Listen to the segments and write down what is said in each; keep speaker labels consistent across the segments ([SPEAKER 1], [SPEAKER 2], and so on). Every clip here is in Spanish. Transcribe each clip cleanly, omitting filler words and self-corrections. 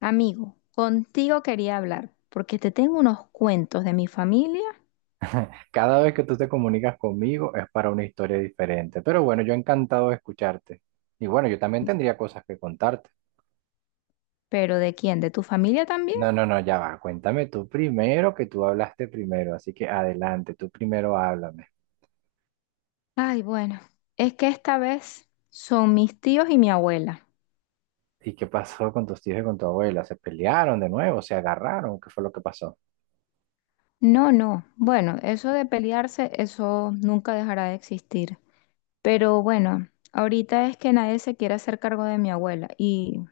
[SPEAKER 1] Amigo, contigo quería hablar porque te tengo unos cuentos de mi familia,
[SPEAKER 2] Cada vez que tú te comunicas conmigo es para una historia diferente. Pero bueno, yo encantado de escucharte. Y bueno, yo también tendría cosas que contarte.
[SPEAKER 1] pero ¿de quién? ¿De tu familia también?
[SPEAKER 2] No, no, no, ya va. Cuéntame tú primero, que tú hablaste primero. Así que adelante, tú primero háblame.
[SPEAKER 1] Ay, bueno, es que esta vez son mis tíos y mi abuela.
[SPEAKER 2] ¿Y qué pasó con tus tíos y con tu abuela? ¿Se pelearon de nuevo? ¿Se agarraron? ¿Qué fue lo que pasó?
[SPEAKER 1] No, no, bueno, eso de pelearse, eso nunca dejará de existir. Pero bueno, ahorita es que nadie se quiere hacer cargo de mi abuela y,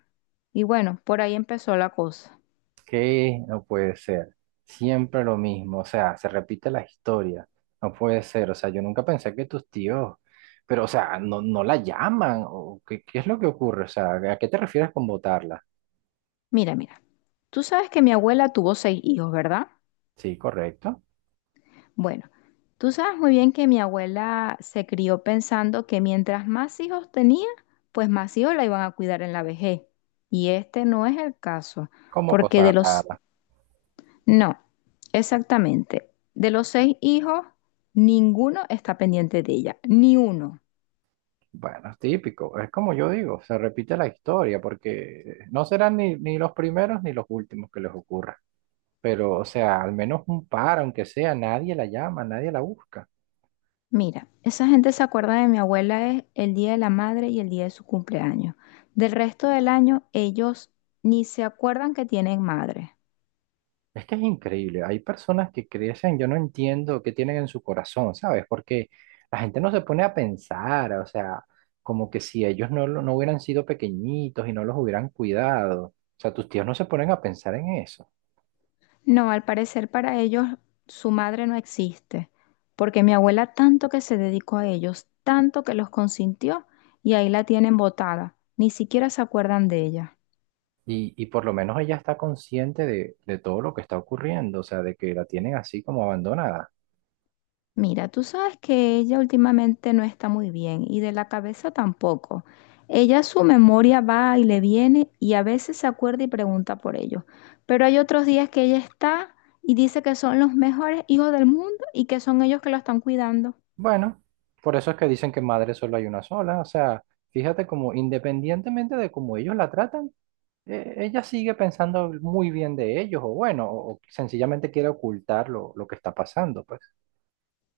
[SPEAKER 1] y bueno, por ahí empezó la cosa.
[SPEAKER 2] ¿Qué? No puede ser. Siempre lo mismo, o sea, se repite la historia. No puede ser, o sea, yo nunca pensé que tus tíos, pero o sea, no la llaman, o ¿qué, qué es lo que ocurre? O sea, ¿a qué te refieres con votarla?
[SPEAKER 1] Mira, mira, tú sabes que mi abuela tuvo seis hijos, ¿verdad?
[SPEAKER 2] Sí, correcto.
[SPEAKER 1] Bueno, tú sabes muy bien que mi abuela se crió pensando que mientras más hijos tenía, pues más hijos la iban a cuidar en la vejez. Y este no es el caso,
[SPEAKER 2] Como
[SPEAKER 1] porque de
[SPEAKER 2] cosa
[SPEAKER 1] los...
[SPEAKER 2] rara.
[SPEAKER 1] No, exactamente. De los seis hijos, ninguno está pendiente de ella, ni uno.
[SPEAKER 2] Bueno, es típico, es como yo digo, se repite la historia, porque no serán ni los primeros ni los últimos que les ocurra. Pero, o sea, al menos un par, aunque sea, nadie la llama, nadie la busca.
[SPEAKER 1] Mira, esa gente se acuerda de mi abuela es el día de la madre y el día de su cumpleaños. Del resto del año, ellos ni se acuerdan que tienen madre.
[SPEAKER 2] Es que es increíble. Hay personas que crecen, yo no entiendo qué tienen en su corazón, ¿sabes? Porque la gente no se pone a pensar, o sea, como que si ellos no, no hubieran sido pequeñitos y no los hubieran cuidado. O sea, tus tíos no se ponen a pensar en eso.
[SPEAKER 1] No, al parecer para ellos su madre no existe, porque mi abuela tanto que se dedicó a ellos, tanto que los consintió y ahí la tienen botada, ni siquiera se acuerdan de ella.
[SPEAKER 2] Y por lo menos ella está consciente de todo lo que está ocurriendo, o sea, de que la tienen así como abandonada.
[SPEAKER 1] Mira, tú sabes que ella últimamente no está muy bien y de la cabeza tampoco. Ella su memoria va y le viene y a veces se acuerda y pregunta por ellos, pero hay otros días que ella está y dice que son los mejores hijos del mundo y que son ellos que la están cuidando.
[SPEAKER 2] Bueno, por eso es que dicen que madre solo hay una sola, o sea, fíjate como independientemente de cómo ellos la tratan. Ella sigue pensando muy bien de ellos, o bueno, o sencillamente quiere ocultar lo que está pasando, pues.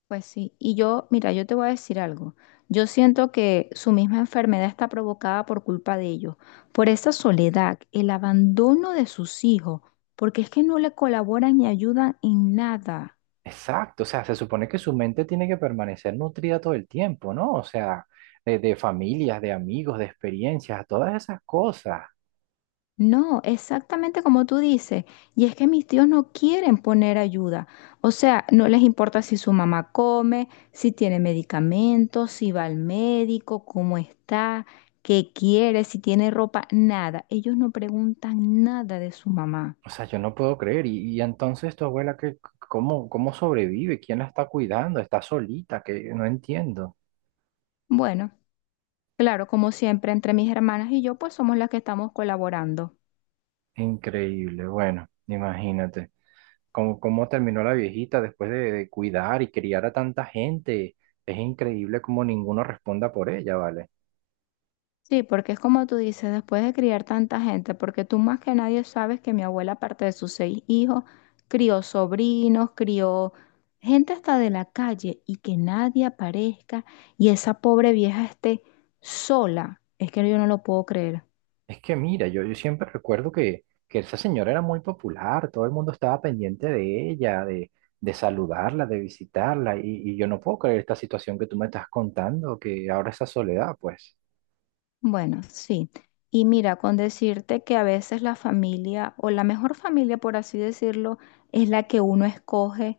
[SPEAKER 1] Pues sí, y yo, mira, yo te voy a decir algo. Yo siento que su misma enfermedad está provocada por culpa de ellos, por esa soledad, el abandono de sus hijos, porque es que no le colaboran ni ayudan en nada.
[SPEAKER 2] Exacto, o sea, se supone que su mente tiene que permanecer nutrida todo el tiempo, ¿no? O sea, de familias, de amigos, de experiencias, todas esas cosas.
[SPEAKER 1] No, exactamente como tú dices. Y es que mis tíos no quieren poner ayuda. O sea, no les importa si su mamá come, si tiene medicamentos, si va al médico, cómo está, qué quiere, si tiene ropa, nada. Ellos no preguntan nada de su mamá.
[SPEAKER 2] O sea, yo no puedo creer. Y entonces tu abuela, ¿qué, cómo, cómo sobrevive? ¿Quién la está cuidando? ¿Está solita? Que no entiendo.
[SPEAKER 1] Bueno, claro, como siempre, entre mis hermanas y yo, pues somos las que estamos colaborando.
[SPEAKER 2] Increíble, bueno, imagínate. Cómo, cómo terminó la viejita después de cuidar y criar a tanta gente. Es increíble cómo ninguno responda por ella, ¿vale?
[SPEAKER 1] Sí, porque es como tú dices, después de criar tanta gente, porque tú más que nadie sabes que mi abuela, aparte de sus seis hijos, crió sobrinos, crió gente hasta de la calle y que nadie aparezca y esa pobre vieja esté sola. Es que yo no lo puedo creer.
[SPEAKER 2] Es que mira, yo siempre recuerdo que esa señora era muy popular, todo el mundo estaba pendiente de ella, de saludarla, de visitarla, y yo no puedo creer esta situación que tú me estás contando, que ahora esa soledad, pues.
[SPEAKER 1] Bueno, sí. Y mira, con decirte que a veces la familia, o la mejor familia, por así decirlo, es la que uno escoge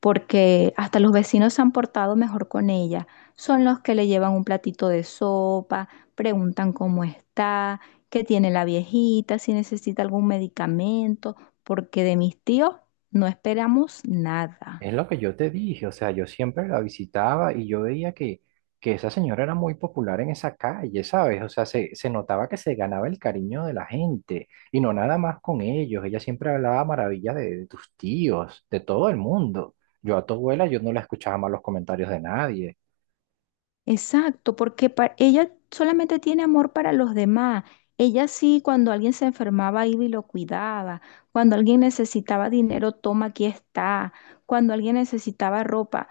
[SPEAKER 1] porque hasta los vecinos se han portado mejor con ella. Son los que le llevan un platito de sopa, preguntan cómo está, qué tiene la viejita, si necesita algún medicamento, porque de mis tíos no esperamos nada.
[SPEAKER 2] Es lo que yo te dije, o sea, yo siempre la visitaba y yo veía que esa señora era muy popular en esa calle, ¿sabes? O sea, se notaba que se ganaba el cariño de la gente y no nada más con ellos. Ella siempre hablaba maravillas de tus tíos, de todo el mundo. Yo a tu abuela, yo no la escuchaba más los comentarios de nadie.
[SPEAKER 1] Exacto, porque ella solamente tiene amor para los demás. Ella sí, cuando alguien se enfermaba, iba y lo cuidaba. Cuando alguien necesitaba dinero, toma, aquí está. Cuando alguien necesitaba ropa,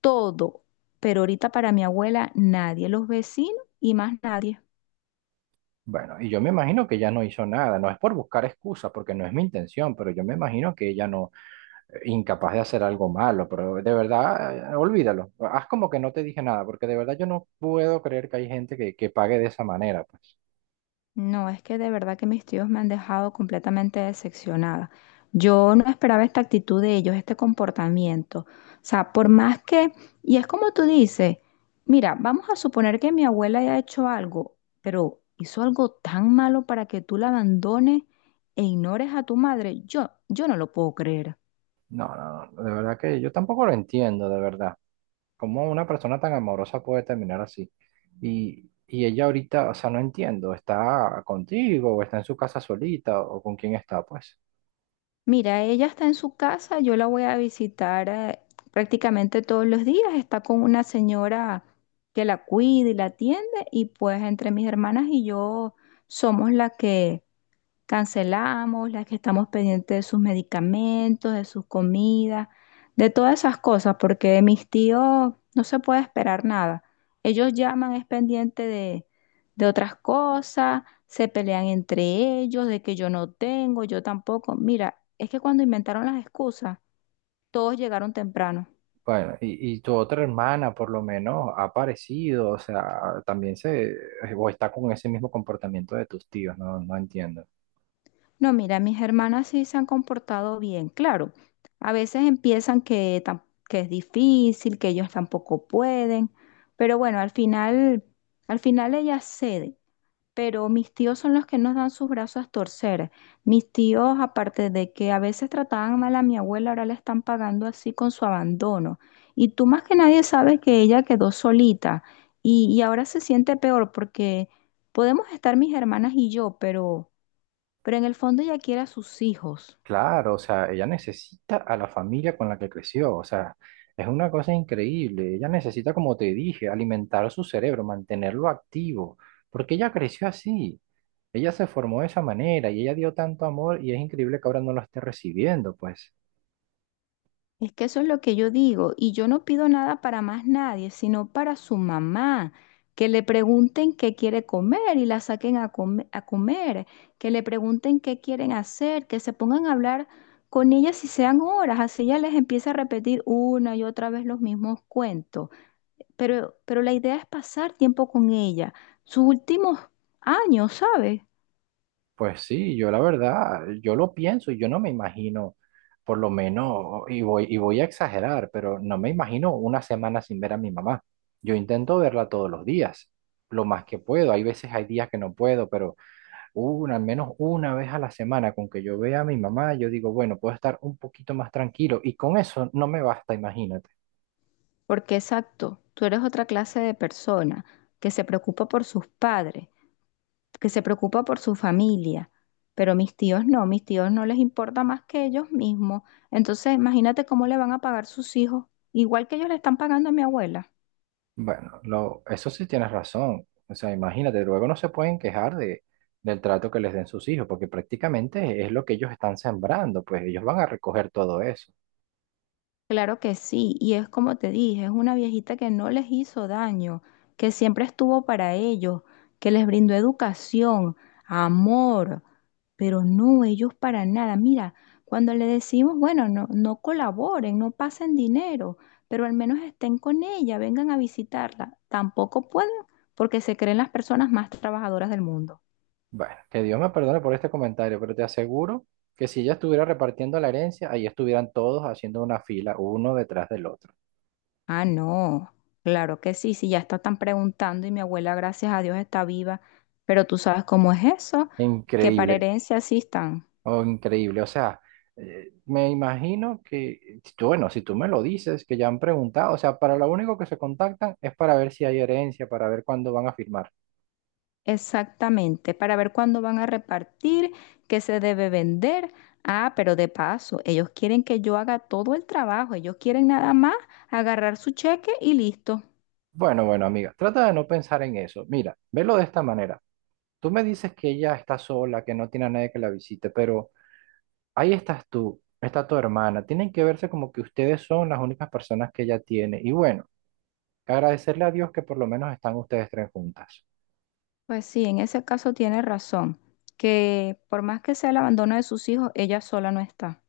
[SPEAKER 1] todo. Pero ahorita para mi abuela, nadie, los vecinos y más nadie.
[SPEAKER 2] Bueno, y yo me imagino que ella no hizo nada, no es por buscar excusas, porque no es mi intención, pero yo me imagino que ella no, incapaz de hacer algo malo, pero de verdad, olvídalo. Haz como que no te dije nada, porque de verdad yo no puedo creer que hay gente que pague de esa manera. Pues.
[SPEAKER 1] No, es que de verdad que mis tíos me han dejado completamente decepcionada. Yo no esperaba esta actitud de ellos, este comportamiento. O sea, por más que, y es como tú dices, mira, vamos a suponer que mi abuela haya hecho algo, pero hizo algo tan malo para que tú la abandones e ignores a tu madre. Yo no lo puedo creer.
[SPEAKER 2] No, no, no, de verdad que yo tampoco lo entiendo, de verdad. ¿Cómo una persona tan amorosa puede terminar así? Y ella ahorita, o sea, no entiendo, ¿está contigo o está en su casa solita o con quién está, pues?
[SPEAKER 1] Mira, ella está en su casa, yo la voy a visitar prácticamente todos los días, está con una señora que la cuida y la atiende y pues entre mis hermanas y yo somos la que cancelamos, las que estamos pendientes de sus medicamentos, de sus comidas, de todas esas cosas, porque de mis tíos no se puede esperar nada. Ellos llaman, es pendiente de otras cosas, se pelean entre ellos, de que yo no tengo, yo tampoco. Mira, es que cuando inventaron las excusas, todos llegaron temprano.
[SPEAKER 2] Bueno, y tu otra hermana por lo menos ha aparecido, o sea, también se, o está con ese mismo comportamiento de tus tíos, no, no entiendo.
[SPEAKER 1] No, mira, mis hermanas sí se han comportado bien, claro. A veces empiezan que, que es difícil, que ellos tampoco pueden, pero bueno, al final ellas ceden. Pero mis tíos son los que nos dan sus brazos a torcer. Mis tíos, aparte de que a veces trataban mal a mi abuela, ahora la están pagando así con su abandono. Y tú más que nadie sabes que ella quedó solita y ahora se siente peor porque podemos estar mis hermanas y yo, pero en el fondo ella quiere a sus hijos.
[SPEAKER 2] Claro, o sea, ella necesita a la familia con la que creció, o sea, es una cosa increíble. Ella necesita, como te dije, alimentar su cerebro, mantenerlo activo, porque ella creció así, ella se formó de esa manera y ella dio tanto amor y es increíble que ahora no lo esté recibiendo, pues.
[SPEAKER 1] Es que eso es lo que yo digo, y yo no pido nada para más nadie, sino para su mamá, que le pregunten qué quiere comer y la saquen a, a comer, que le pregunten qué quieren hacer, que se pongan a hablar con ella si sean horas, así ella les empieza a repetir una y otra vez los mismos cuentos. Pero la idea es pasar tiempo con ella, sus últimos años, ¿sabes?
[SPEAKER 2] Pues sí, yo la verdad, yo lo pienso y yo no me imagino, por lo menos, y voy a exagerar, pero no me imagino una semana sin ver a mi mamá. Yo intento verla todos los días, lo más que puedo. Hay días que no puedo, pero al menos una vez a la semana con que yo vea a mi mamá, yo digo, bueno, puedo estar un poquito más tranquilo y con eso no me basta, imagínate.
[SPEAKER 1] Porque exacto, tú eres otra clase de persona que se preocupa por sus padres, que se preocupa por su familia, pero mis tíos no les importa más que ellos mismos. Entonces, imagínate cómo le van a pagar sus hijos, igual que ellos le están pagando a mi abuela.
[SPEAKER 2] Bueno, eso sí tienes razón. O sea, imagínate, luego no se pueden quejar del trato que les den sus hijos, porque prácticamente es lo que ellos están sembrando, pues ellos van a recoger todo eso.
[SPEAKER 1] Claro que sí, y es como te dije, es una viejita que no les hizo daño, que siempre estuvo para ellos, que les brindó educación, amor. Pero no, ellos para nada. Mira, cuando le decimos, bueno, no, no colaboren, no pasen dinero, pero al menos estén con ella, vengan a visitarla. Tampoco pueden porque se creen las personas más trabajadoras del mundo.
[SPEAKER 2] Bueno, que Dios me perdone por este comentario, pero te aseguro que si ella estuviera repartiendo la herencia, ahí estuvieran todos haciendo una fila, uno detrás del otro.
[SPEAKER 1] Ah, no, claro que sí, si ya está tan preguntando y mi abuela, gracias a Dios, está viva, pero tú sabes cómo es eso, que para
[SPEAKER 2] Increíble,
[SPEAKER 1] herencia sí están.
[SPEAKER 2] oh, increíble. O sea, me imagino que, bueno, si tú me lo dices, que ya han preguntado, o sea, para lo único que se contactan es para ver si hay herencia, para ver cuándo van a firmar.
[SPEAKER 1] Exactamente, para ver cuándo van a repartir, qué se debe vender. Ah, pero de paso, ellos quieren que yo haga todo el trabajo, ellos quieren nada más agarrar su cheque y listo.
[SPEAKER 2] Bueno, bueno, amiga, trata de no pensar en eso. Mira, velo de esta manera. Tú me dices que ella está sola, que no tiene a nadie que la visite, pero ahí estás tú, está tu hermana. Tienen que verse como que ustedes son las únicas personas que ella tiene. Y bueno, agradecerle a Dios que por lo menos están ustedes tres juntas.
[SPEAKER 1] Pues sí, en ese caso tiene razón, que por más que sea el abandono de sus hijos, ella sola no está.